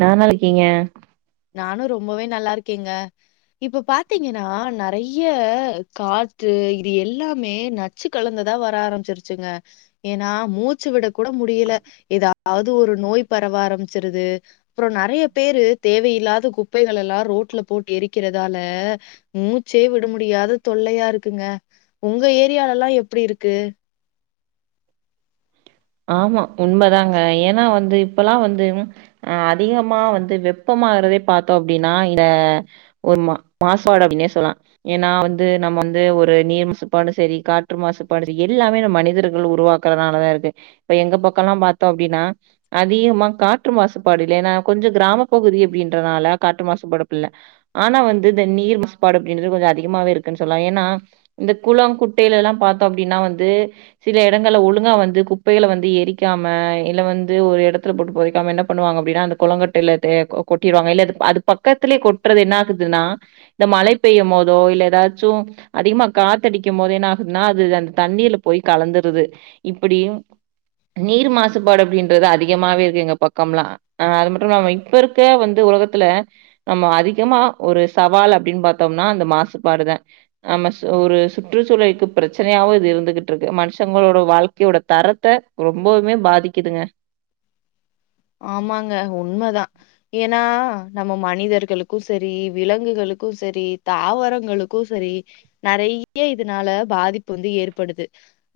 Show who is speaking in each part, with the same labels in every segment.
Speaker 1: நா நல்லா இருக்கேங்க
Speaker 2: நானு ரொம்பவே நல்லா இருக்கேங்க இப்ப பாத்தீங்கன்னா நெறைய காத்து இது எல்லாமே ந நச்சு கலந்ததா வர ஆரமிச்சிருச்சிங்க ஏன்னா மூச்சு விட கூட முடியல ஏதாவது ஒரு நோய் பரவ ஆரம்பிச்சிருது அப்றோ நறைய பேரு தேவயில்லாத குப்பைகள எல்லா ரோட்ல போட்டு எரிக்கிறதால மூச்சே விட முடியாத தொல்லையா இருக்குங்க உங்க ஏரியாலல்லா எப்டி இருக்கு
Speaker 1: ஆமா உண்மதாங்க ஏன்னா வந்து இப்பல்லா வந்து அ அதிகமா வந்து வெப்பமாகறதே பாத்தோ அப்டின்னா இந்த ஒரு மா மாசாடு அப்னே சொல்லலா ஏன்னா வந்து நம்ம வந்து ஒரு நீர் மாசுப்பாடு செரி காற்று மாசுப்பாடு செரி எல்லாமே மனிதர்கள் உருவா க்கறனாலதா இருக்கு இப்ப எங்க பக்கோல்லா பாத்தோ அப்டின்னா அதிகமா காற்று மாசுபாடு இல்ல ஏன்னா கொஞ்சோ கிராம பகுதி அப்டின்றனால காற்று மாசுபாடு அப்டி இல்ல ஆனா வந்து இந்த நீர் மாசுபாடு அப்டின்றது கொஞ்சோ அதிகமாவே இருக்குன் சொல்லலா ஏன்னா இந்த குளோ குட்டையிலல்லா பாத்தோ அப்டின்னா வந்து சில எடங்கள்ல ஒழுங்கா வந்து குப் குப்பைகள வந்து எரிக்காம இல்ல வந்து ஒரு எடத்துல போட்டு பொதைக்காம என்ன பண்ணுவாங்க அப்டின்னா அந்த கொளோ குட்டைல தேக்கோ கொட்டிருவாங்க இல்ல அது அது பக்கத்துலயே கொட்றது என்ன ஆகுதுன்னா இந்த மழை பெய்யு போதோ இல்ல ஏதாச்சு அதிகமா காத்தடிக்கு போது என்ன ஆகுதுன்னா அது அந்த தண்ணீல போய் கலந்துருது இப்டியு நீர் மாசுபாடு அப்டின்றது அதிகமாவே இருக்கு எங்க பக்கம்லா ஆ அது மட்டும் இல்லாம இப்ப இருக்க வந்து உலகத்துல நம்ம அதிகமா ஒரு சவால் அப்டின் பாத்தோம்னா அந்த மாசுபாடுதா நம்ம சு ஒரு சுற்றுச்சூழலுக்கு பிரச்சனையாவு இது இருந்துகிட்டு இருக்கு மனுஷங்களோட வாழ்க்கையோட தரத் த்த ரொம்பவுமே பாதிக்குதுங்க
Speaker 2: ஆமாங்க உண்மதா ஏன்னா நம்ம மனிதர்களுக்கு செரி விலங்குகளுக்கு செரி தாவரங்களுக் க்கு செரி நறைய இதனால பாதிப்பு வந்து ஏற்படுது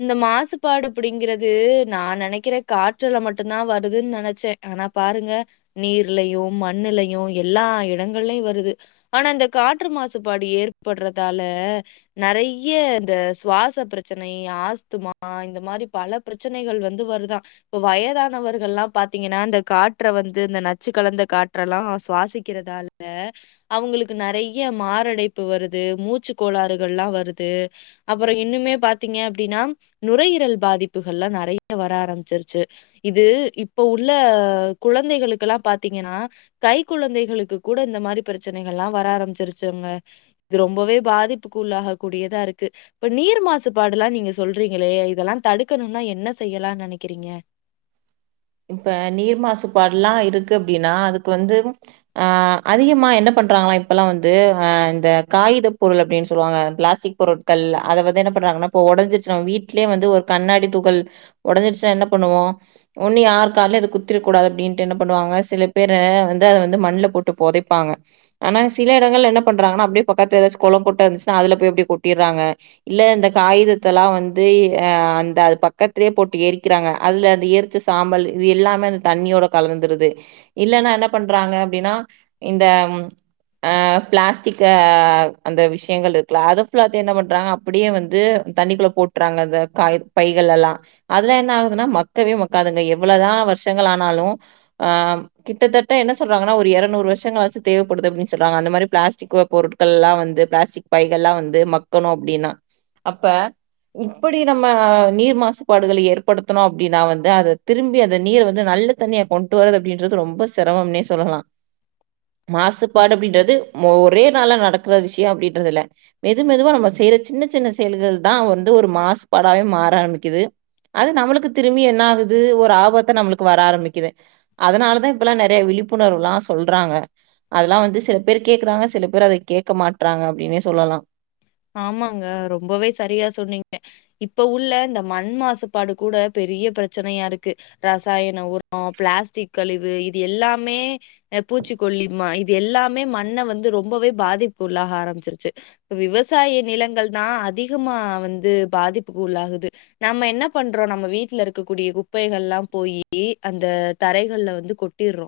Speaker 2: இந்த மாசுபாடு அப்டிங்கிறது நா நெனைக்கிற காற்றுல மட்டுதா வருதுன் நென ச்ச ஆனா பாருங்க நீர்லயு மண்ணுலயு எல்லா இடங்கள்லயு வருது ஆனா இந்த காற்று மாசுபாடு ஏற்பட்றதால நறைய இந்த சுவாச பிரச்சனை ஆஸ்துமா இந்த மாரி பல பிரச்சனைகள் வந்து வருதா இப்ப வயதானவர்கள்லா பாத் பாத்தீங்கன்னா இந்த காற்ற வந்து இந்த நச்சு கலந்த காற்ற எல்லா சுவாசிக்கிறதால அவுங்களுக்கு நறைய மாரடைப்பு வருது மூச்சு கோளாறுகள்லா வருது அப்றோ இன்னுமே பாத்தீங்க அப்டின்னா நுரையீரல் பாதிப்புகள்லா நறைய வர ஆரம்பிச்சிருச்சி இது இப்ப உள்ள குழந்தைகளுக்கெல்லா பாத்தீங்கன்னா கை குழந்தைகளுக்கு கூட இந்த மாரி பிரச்சனைகள் எல்லா வர ஆரம்பிச்சிருச்சுங்க இது ரொம்பவே பாதிப்புக்குள்ளாக கூடியதா இருக்கு இப்ப நீர் மாசுபாடுல்லா நீங்க சொல்றீங்களே இதெல்லா தடுக்கணும்னா என்ன செய்யலானு நெனைக்கிறீங்க
Speaker 1: இப்ப நீர் மாசுபாடுல்லா இருக்கு அப்டின்னா அதுக்கு வந்து ஆ அதிகமா என்ன பண்றாங்ளா இப்பெல்லா வந்து அ இந்த காகித பொருள் அப்டின் சொல்லுவாங்க பிளாஸ்டிக் பொருட்கள் அத வந்து என்ன பண்றாங்கன்னா இப்போ ஒடஞ்சிருச்சுனா வீட்லயே வந்து ஒரு கண்ணாடி துகள் ஒடஞ்சிடுச்சா என்ன பண்ணுவோ ஒண்ணு யார் காலயு அது குத்திரக்க கூடாது அப்டின்ட்டு என்ன பண்ணுவாங்க சில பேர் வந்து அத வந்து மண்ணுல போட்டு பொதைப்பாங்க ஆனா சில இடங்கள்ல என்ன பண்றாங்கன்னா அப்டியே பக்கத்ல ஏதாச்சு கொளோ குட்ட இருந்துச்சுன்னா அதுல போய் அப்டி கொட்டிறாங்க இல்ல இந்த காகிதத்தல்லா வந்து அ அந்த அது பக்கத்லயே போட்டு எரிக்கிறாங்க அதுல அந்த எரிச்ச சாம்பல் இது எல்லாமே அந்த தண்ணியோட கலந்துருது இல்லன்னா என்ன பண்றாங்க அப்டின்னா இந்தம் அ பிளாஸ்டிக்க அந்த விஷயங்கள் இருக்குல அதபுல்லாத என்ன பண்றாங்க அப்படியே வந்து தண்ணிக்குள்ள போட்டுறாங்க அந்த காய பைகள் எல்லா அதுல என்ன ஆகுதுன்னா மக்கவே மக் க்காதுங்க எவ்வளதா வருஷங்கள் ஆனாலு ஆ கிட்டத்தட்ட என்ன சொல்றான்னா ஒரு எரநூறு வருஷங்களாச்சு தேவப்படுது அப்டின்னு சொல்றாங்க அந்தமாரிப்ளாஸ்ட்டிக் ஓ போர் கல்லா வந்து பிளாஸ்டிக் பைகள் ல்லா வந்து மக்கணு அப்டின்னா அப்ப இப்படி நம்ம நீர் மாசுபாடுகளை ஏற்படுத்தணு அப்டினா வந் அதை திரும்பி அந்த நீரை வந்து து து அது திருப்பி அந்தநீர வந்து நல்ல தண்ணியா கொண்டு வரது அப்படின்றது ரொம்ப சிரமம்னே சொல்லலா மாசுபாடு அப்படின்றது ஒரே நாள நடக்கற விஷயோ அப்டின்றது இல மெதுமெதுவா நம்ம செய்யற சின்ன சின்ன செயல்கள் தா வந்து ஒரு மாசுபாடாவே மாற ஆரம்பிக்குது அது நம்மளுக்கு திரும்பி என்ன ஆகுது ஒரு ஆபத்த நம்மளுக்கு வர ஆரம்பிக்குது அதனாலதா இப்பல்லா நிறைய விழிப்புணர்வுல்லா சொல்றாங்க அதெல்லா வந்து சில பேர் கேக்குறாங்க சில பேர் அத கேக்க மாட்டறாங்க அப்டின்னே சொல்லலா
Speaker 2: ஆமாங்க ரொம்பவே சரியா சொன்னீங்க இப்ப உள்ள இந்த மண் மாசுபாடு கூட பெரிய பிரச்சனயா இருக்கு ரசாயன உரோ பிளாஸ்டிக் கழிவு இது எல்லாமே பூச்சிக்கொல்லிமா இது எல்லாமே மண்ண வந்து ரொம்பவே பாதிப்புக்குள்ளாக ஆரம்பிச்சிருச்சு விவஸ் விவசாய நிலங்கள் தா அதிகமா வந்து பாதிப்புக்கு உள்ளாகுது நம்ம என்ன பண்றோ நம்ம வீட்டுல இருக்கக்கூடிய குப்பைகளல்லா போயி அந்த தரைகள்ல வந்து கொ அட்டிற்றோ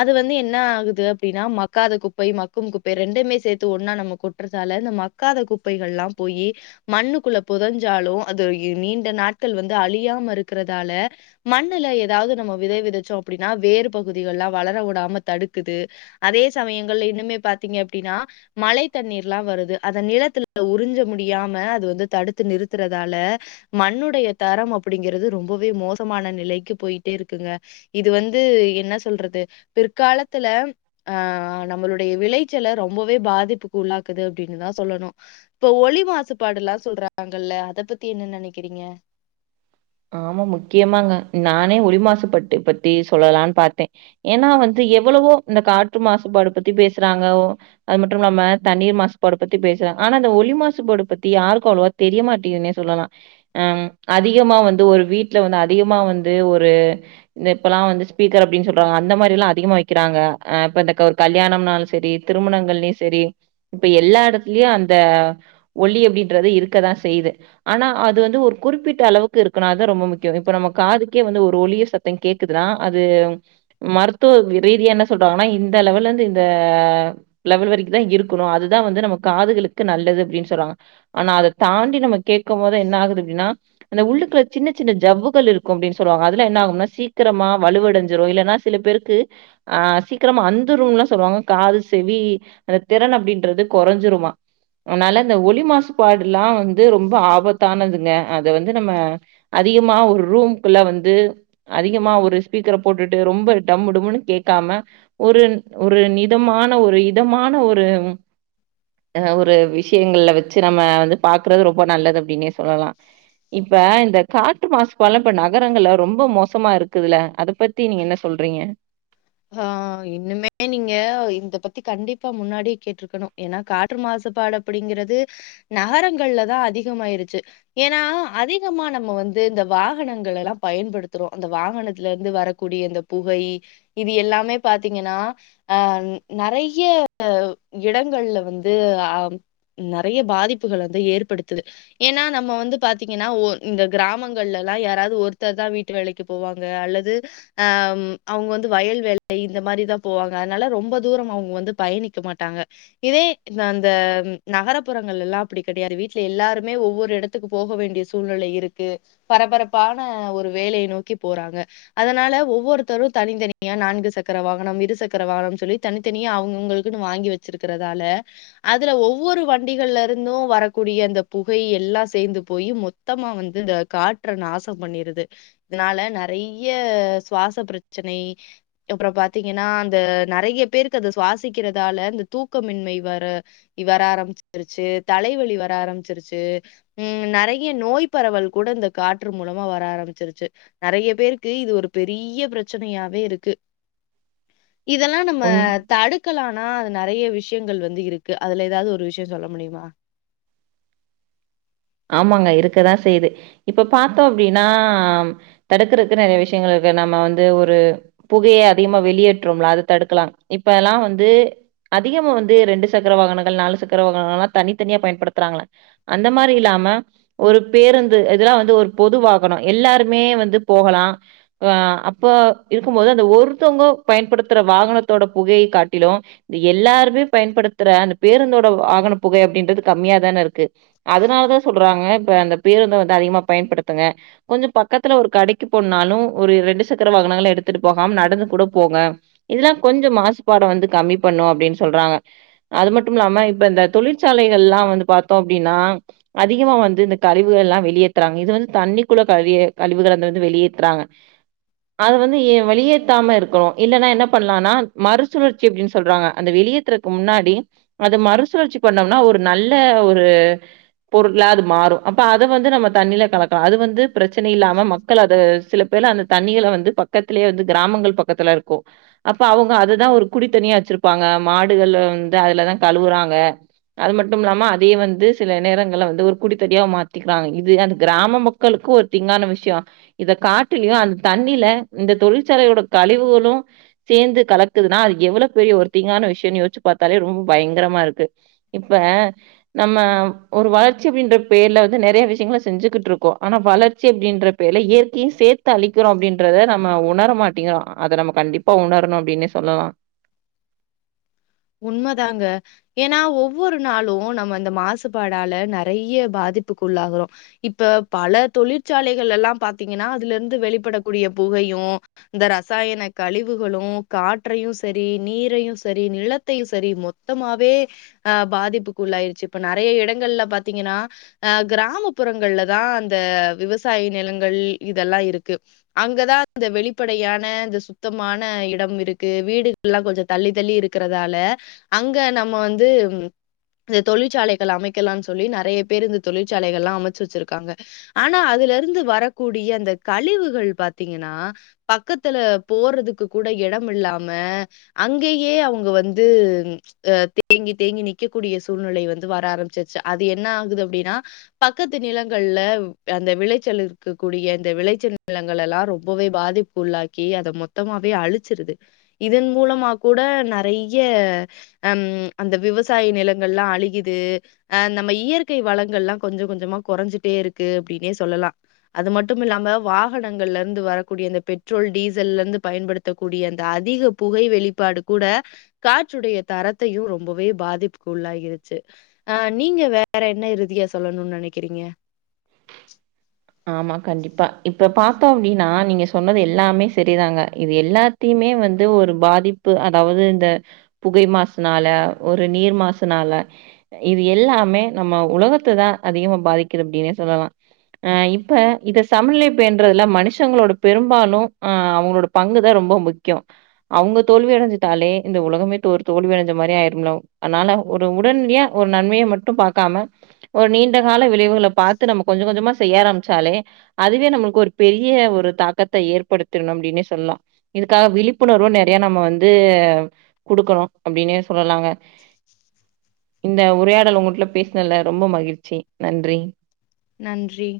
Speaker 2: அது வந்து என்ன ஆகுது அப்டின்னா மக்காத குப்பை மக்கும் குப்பை ரெண்டுமே சேத்து ஒன்னா நம்ம கொட்டுறச்சால இந்த மக் க்காத குப்பைகள்ல்லாம் போயி மண்ணுக்குள்ள புதஞ்சாலு அது நீண்ட நாட்கள் வந்து அழியாம இருக்கிறதால மண்ணுல ஏதாவுது நம்ம விதை விதைச்சோ அப்டின்னா வேறு பகுதிகள் எலாம் வளர விடாம தடுக்குது அதே சமயங்கள்ல இன்னுமே பாத்தீங்க அப்டின்னா மழை தண்ணீர்ல்லா வருது அந்த நிலத்துல உறிஞ்ச முடியாம அது வந்து தடுத்து நிறுத்துறதால மண்ணுடைய தரம் அப்படிங்கிறது ரொம்பவே மோசமான நிலைக்கு போயிட்டே இருக்குங்க இது வந்து என்ன சொல்றது பிற்காலத்துல ஆ நம்மளுடைய விளைச்சல ரொம்பவே பாதிப்புக்கு உள்ளாக்குது அப்டின்னுதாஸ் சொல்லணு இப்ப ஒலி மாசுபாடுல்லா சொல்றாங்கல்ல அத பத்தி என்ன நினைக்கிறீங்க
Speaker 1: ஆமா முக்கியமாங்க நானே ஒளி மாசுபட்டு பத்தி சொல்லலான்னு பாத்தே ஏன்னா வந்து எவ்வளவோ இந்த காற்று மாசுபாடு பத்தி பேசுறாங்கவ் அது மட்டு இல்லாம தண்ணீர் மாசுபாடு பத்தி பேசுறோ ஆனா அந்த ஒலி மாசுபடு பத்தி யாருக்கு அவ்ளவா தெரியமாட்டேதுன்னே சொல்லலா அம் அதிகமா வந்து ஒரு வீட்டுல வந்து அதிகமா வந்து ஒரு இந்த இப்பெல்லா வந்து ஸ்பீக்கர் அப்டின்னு சொல்றாங்க அந்த மாரி எல்லா அதிகமா வைக்கிறாங்கஹப்ப இந்த ஒரு கல்யாணம்னாலு சரி திருமணங்கள்ளயு செரி இப்ப எல்லா இடத்துலயு அந்த ஒலி அப்படின்றது இருக்கதா செய்யுது ஆனா அது வந்து ஒரு குறிப்பிட்ட அளவுக்கு இருக் னாதா ரொம்ப முக்கியோ இப்ப நம்ம காதுக்கே வந்து ஒரு ஒளிய சத்தோ கேக்குதுன்னா அது மருத்துவ ரீதிய என்ன சொல்றாங்கன்னா இந்த லெவல்ல இருந்து இந்த லெவல் வரைக்கும்தான் இருக்கணும் அதுதான் வந்து நம்ம காதுகளுக்கு நல்லது அப்படின்னு சொல்றாங்க ஆனா அத தாண்டி நம்ம கேக்கும் போது என்ன ஆகுது அப்படின்னா அந்த உள்ளுக்கு சின்ன சின்ன ஜவ்வுகள் இருக்கும் அப்படின்னு சொல்லுவாங்க அதுல என்ன ஆகும்னா சீக்கிரமா வலுவ அடைஞ்சிடும் இல்லைன்னா சில பேருக்கு ஆ சீக்கிரமா அந்துரும்லா சொல்லுவாங்க காது செவி அந்த திறன் அப்படின்றது குறைஞ்சிருமா அனால இந்த ஒலி மாசுபாடுலா வந்து ரொம்ப ஆபத்தானதுங்க அத வந்து நம்ம அதிகமா ஒரு ரூம்க்குள்ள வந்து அதிகமா ஒரு ஸ்பீக்கர போட்டுட்டு ரொம்ப டம் டும்முன்னு கேட்காம ஒரு ஒரு நிதமான ஒரு இதமான ஒரு ஆ ஹ ஒரு விஷயங்கள்ல வச்சு நம்ம வந்து பாக்குறது ரொம்ப நல்லது அப்படின்னே சொல்லலாம் இப்ப இந்த காற்று மாசபாலாம் இப்ப நகரங்கள்ல ரொம்ப மோசமா இருக்குதுல்ல அத பத்தி நீங்க என்ன சொல்றீங்க
Speaker 2: ஆ இன்னுமே நீங்க இந்த பத்தி கண்டிப்பா முன்னாடி கேட்டிருக்கணும் ஏனா காற்று மாசுபாட அப்படிங்கறது நகரங்கள்ல தான் அதிகமாயிருச்சு ஏனா அதிகமா நம்ம வந்து இந்த வாகனங்கள் எல்லாம் பயன்படுத்துறோம் அந்த வாகனத்துல இருந்து வரக்கூடிய இந்த கை இது எல்லாமே பாத்தீங்கன்னா அ நறைய இடங்கள்ல வந்து அ நறைய பாதிப்புகள் வந்து ஏற்படுத்துது ஏனா நம்ம வந்து பாத்தீங்கன்னா ஓ இந்த கிராமங்கள்லலா யாராது ஒருத்தர் தான் வீட் ட்டு வேலைக்கு போவாங்க அல்லது அ அவங்க வந்து ந்து வயல் வேலை இந்த மாதிரிதான் போவாங்க அதனால ரொம்ப தூரம் அவங்க வந்து பயணிக்க மாட்டாங்க இதே இந்த அந்த நகரபுறங்கள்லலா அப்டி கடையாது வீட்டுல எல்லாருமே ஒவ்வொரு எடத் ட்டுக்கு போக வேண்டிய சூழ்நிலை இருக்கு பரபரப்பான ஒரு வேலையை நோக்கி போறாங்க அதனால ஒவ்வொருத்தரும் தனித்தனி னியா நான்கு சக்கர வாகனம் இரு சக்கர வாகனம்னு சொல்லி தனித்தனியா அவங்கவுங்களுக்குன்னு வாங்கி வச்சிருக்கிறதால அதுல ஒவ்வொரு வண்டிகள்ல இருந்தும் வரக்கூடிய அந்த புகை எல்லாம் சேர்ந்து போய் மோ த்தமா வந்து இந்த காற்ற நாசம் பண்ணிருது இதனால நறைய சுவாச பிரச்சனை அப்ரோ பாத்தீங்கன்னா அந்த நறைய பேருக்கு அத சுவாசிக்கிறதால அந்த தூக்கமின்மை வர வர ஆரம்பிச்சிருச்சு தலைவழி வர ஆரம்பிச்சிருச்சு ம் நறைய நோய் பரவல் கூட இந்த காற்று மூலமா வர ஆரம்பிச்சிருச்சு நறைய பேருக்கு இது ஒரு பெரிய பிரச்சனையா வெ இருக்கு இதெல்லாம் நம்ம
Speaker 1: உண்
Speaker 2: தடுக்கலானா அது நறைய விஷயங்கள் வந்து இருக்கு அதுல ஏதாவது ஒரு விஷயம் சொல்ல முடியுமா
Speaker 1: ஆமாங்க இருக்கதான் செய்யுது இப்ப பாத்தோம் அப்டின்னா தடுக்கறக்கு நறைய விஷயங்கள் இருக்கு நம்ம வந்து ஒரு புகைய அதிகமா வெளியேற்றோம்லா அத தடுக்கலாம் இப்ப எல்லாம் வந்து அதிகமா வந்து ரெண்டு சக்கர வாகனங்கள் நாலு சக்கர வாகனங்கள்லாம் தனித்தனியா பயன்படுத்துறாங்கலா அந்த மாரி இல்லா ம ஒரு பேருந்து இதெல்லாம் வந்து ஒரு பொதுவாகனம் எல்லாருமே வந்து போகலாம் ஆ அப்போ இருக்கும்மோது அந்த ஒருத்தவங்க பயன்படுத்துற வாகனத்தோட புகையை காட்டிலும் இந்த எல்லாருமே பயன்படுத்துற அந்த பேருந்தோட வாகன புகை அப்படின்றது கம்மியாதானே இருக்கு அதனாலதான் சொல்றாங்க இப்ப அந்த பேருந்த வந்து அதிகமா பயன்படுத்துங்க கொஞ்சோ பக்கத்துல ஒரு கடைக்கு பொண்ணாலும் ஒரு ரெண்டு சக்கர வாகனங்களளை எடுத்துட்டு போகாம நடந்து கூட போங்க இதெல்லா கொஞ்ச மாசுபாட வந்து கம்மி பண்ணு அப்டின்னு சொல்றாங்க அது மட்டு இல்லாம இப்ப இந்த தொழிற்சாலைகள் எல்லா வந்து பாத்தோ அப்டின்னா அதிகமா வந்து இந்த கழிவுகள் எல்லா வெளியேத்துறாங்க இது வந்து தண்ணிக்குள்ள கழிய கழிவுகளை அந்த வந்து வெளியேத்துறாங்க அதது வந்து வெளியேத்தாம இருக்கணு இல்லன்னா என்ன பண்ணலாம்னா மறுசுழற்ச்சி அப்டின்னு சொல்றாங்க அந்த வெளியே க்கு முன்னாடி அது மறுசுழற்சி பண்ணோம்னா ஒரு நல்ல ஒரு பொருள்ளாது மாறு அப்ப அது வந்து நம்ம தண்ணியில கலக்கலா அது வந்து பிரச்சனை இல்லாம மக்கள் அத சில ல்ல அந்த தண்ணிகளை வந்து பக்கத்திலேயே வந்து கிராமங்கள் பக்கத்துல இருக்கு அப்ப அவங்க அததா ஒரு குடித்தண்ணியா வச்சிருப்பாங்க மாடுகள் வந்து அதுலதா கழுவுறாங்க அது மட்டு இல்லாம அதே வந்து சில நேரங்கள் வந்து ஒரு குடித்தடியா மாத்திக்கிறாங்க இது அந்த கிராம மக்களுக்கு ஒரு தீங்கான விஷய இத காட்டிலயு அந்த தண்ணில இந்த தொழிற்சாலையோட கழிவுகளு சேர்ந்து கலக்குதுனா அது எவ்வளவு பெரிய ஒரு தீங்கான விஷயம்னுயோச்சு பாத்தாலே ரொம்ப பயங்கரமா இருக்கு இப்ப நம்ம ஒரு வளர்ச்சி அப்டின்ற பேர்ல வந்து நெறைய விஷயங்களை செஞ்சுகிட்டு இருக்கோ ஆனா வளர்ச்சி அப்டின்ற பேர்ல இயற்கையு சேர்த்து த்த அழிக்கிறோ அப்டின்றத நம்ம உணரமாட்டேங்கரோ அத நம்ம கண்டிப்பா உணரணு அப்டின்னே சொல்லலா
Speaker 2: உண்மதாங்க ஏன்னா ஒவ்வொரு நாளு நம்ம அந்த மாசுபாடால நெறைய பாதிப்புக்கு உள்ளாகிறோ இப்ப பல தொழிற்சாலைகள் எல்லா பாத்தீங்கன்னா அதுல இருந்து வெளிப்படக்கூடிய புகையு இந்த ரசாயன கழிவுகளு காற்றையு சரி நீரையு சரி நிலத் த்தையு சரி மொத்தமாவே அ பாதிப்புக்குள்ள ஆயிருச்சு இப்ப நெறைய இடங்கள்ல பாத்தீங்கன்னா அ கிராமப்புறங்கள்ல தா அந்த விவசாய நிலங்கள் இதெல்லா இருக்கு அங்கதா இந்த வெளிப்படையான இந்த சுத்தமான இடம் இருக்கு வீடுகள் எல்லா கொஞ்ச தள்ளி தள்ளி இருக்கற இதால அங்க நம்ம வந்து ம் இந்த தொழிற்சாலைகள் அமைக்கலானு சொல்லி நெறைய பேர் இந்த தொழிற்சாலைகள் எல்லா அமைச்சு வச்சிருக்காங்க ஆனா அதுல இருந்து வரக்கூடிய அந்த கழிவுகள் பாத்தீங்கன்னா பக்கத்துல போறதுக்கு கூட இடம் இல்லாம அங்கேயே அவங்க வந்து இது அ தேங்கி தேங்கி நிக்கக்கூடிய சூழ்நிலை வந்து வர ஆரமிச்சிருச்சு அது என்ன ஆகுது அப்டின்னா பக்கத்து நிலங்கள்ல அந்த விளைச்சல் இருக்கக் கூடிய இந்த விளைச்சல் நிலங்கள் எல்லா ரொம்பவே பாதிப் உள்ளாக்கி அத மொத்தமாவே அழிச்சிருது இதன் மூலமா கூட நெறைய ஹம் அந்த விவசாய நிலங்கல்லா அழியிது அ நம்ம இயற்கை வளங்கல்லா கொஞ்ச கொஞ்சமா குறைஞ்சிட்டே இருக்கு அப்டின்னே சொல்லலா அது மட்டும் இல்லாம வாகனங்கள்ல இருந்து வரக்கூடிய அந்த பெட்ரோல் டீசல்ல இருந்து பயன்படுத் த்தக்க கூடிய அந்த அதிக புகை வெளிப்பாடு கூட காற்றுடைய தரத்தையு ரொம்பவே பாதிப்புக்கு உள்ளாகிருச்சு ஆ நீங்க வேற என்ன இறுதியா சொல்லணுனு நினைக்கிறீங்க
Speaker 1: ஆமா கண்டிப்பா இப்ப பாத்தோ அப்டின்னா நீங்க சொன்னது எல்லாமே சரிதாங்க இது எல்லா த்தியுமே வந்து ஒரு பாதிப்பு அதாவது இந்த புகை மாசுனால ஒரு நீர் மாசுனால இது எல்லாமே நம்ம உலகத்த தா அதிகமா பாதிக்கிறது அப்டின்னே சொல்லலாம் ஆ இப்ப இத சமநிலைப்பேன்றதுல மனுஷங்களோட பெரும்பாலு ஆ அவங்களோட பங்குதா ரொம்ப முக்கிய அவங்க தோல்வி அடைஞ்ட்டாலே இந்த உலகமே ஒரு தோல்வி அடைஞ்ச மாதிரி ஆயிரலு ப்ரோ அதனால ஒரு உடனடியா ஒரு நன்மையை மட்டு பாக்காம ஒரு நீண்ட கால விளைவுகளை பாத்து நம்ம கொஞ்ச கொஞ்சமா செய்ய ஆரம்பிச்சாலே அதுவே நம்மளுக்கு ஒரு பெரிய ஒரு தாக்கத்த ஏற்படுத்தணு அப்டின்னே சொல்லு இதுக்காக விழிப்புணர்வும் நெறைய நம்ம வந்து குடுக்கணு அப்படின்னே சொல்லலாங்க இந்த உரையாடல் உங்கிட்ல பேசினல்ல ரொம்ப மகிழ்ச்சி நன்றி
Speaker 2: நன்றி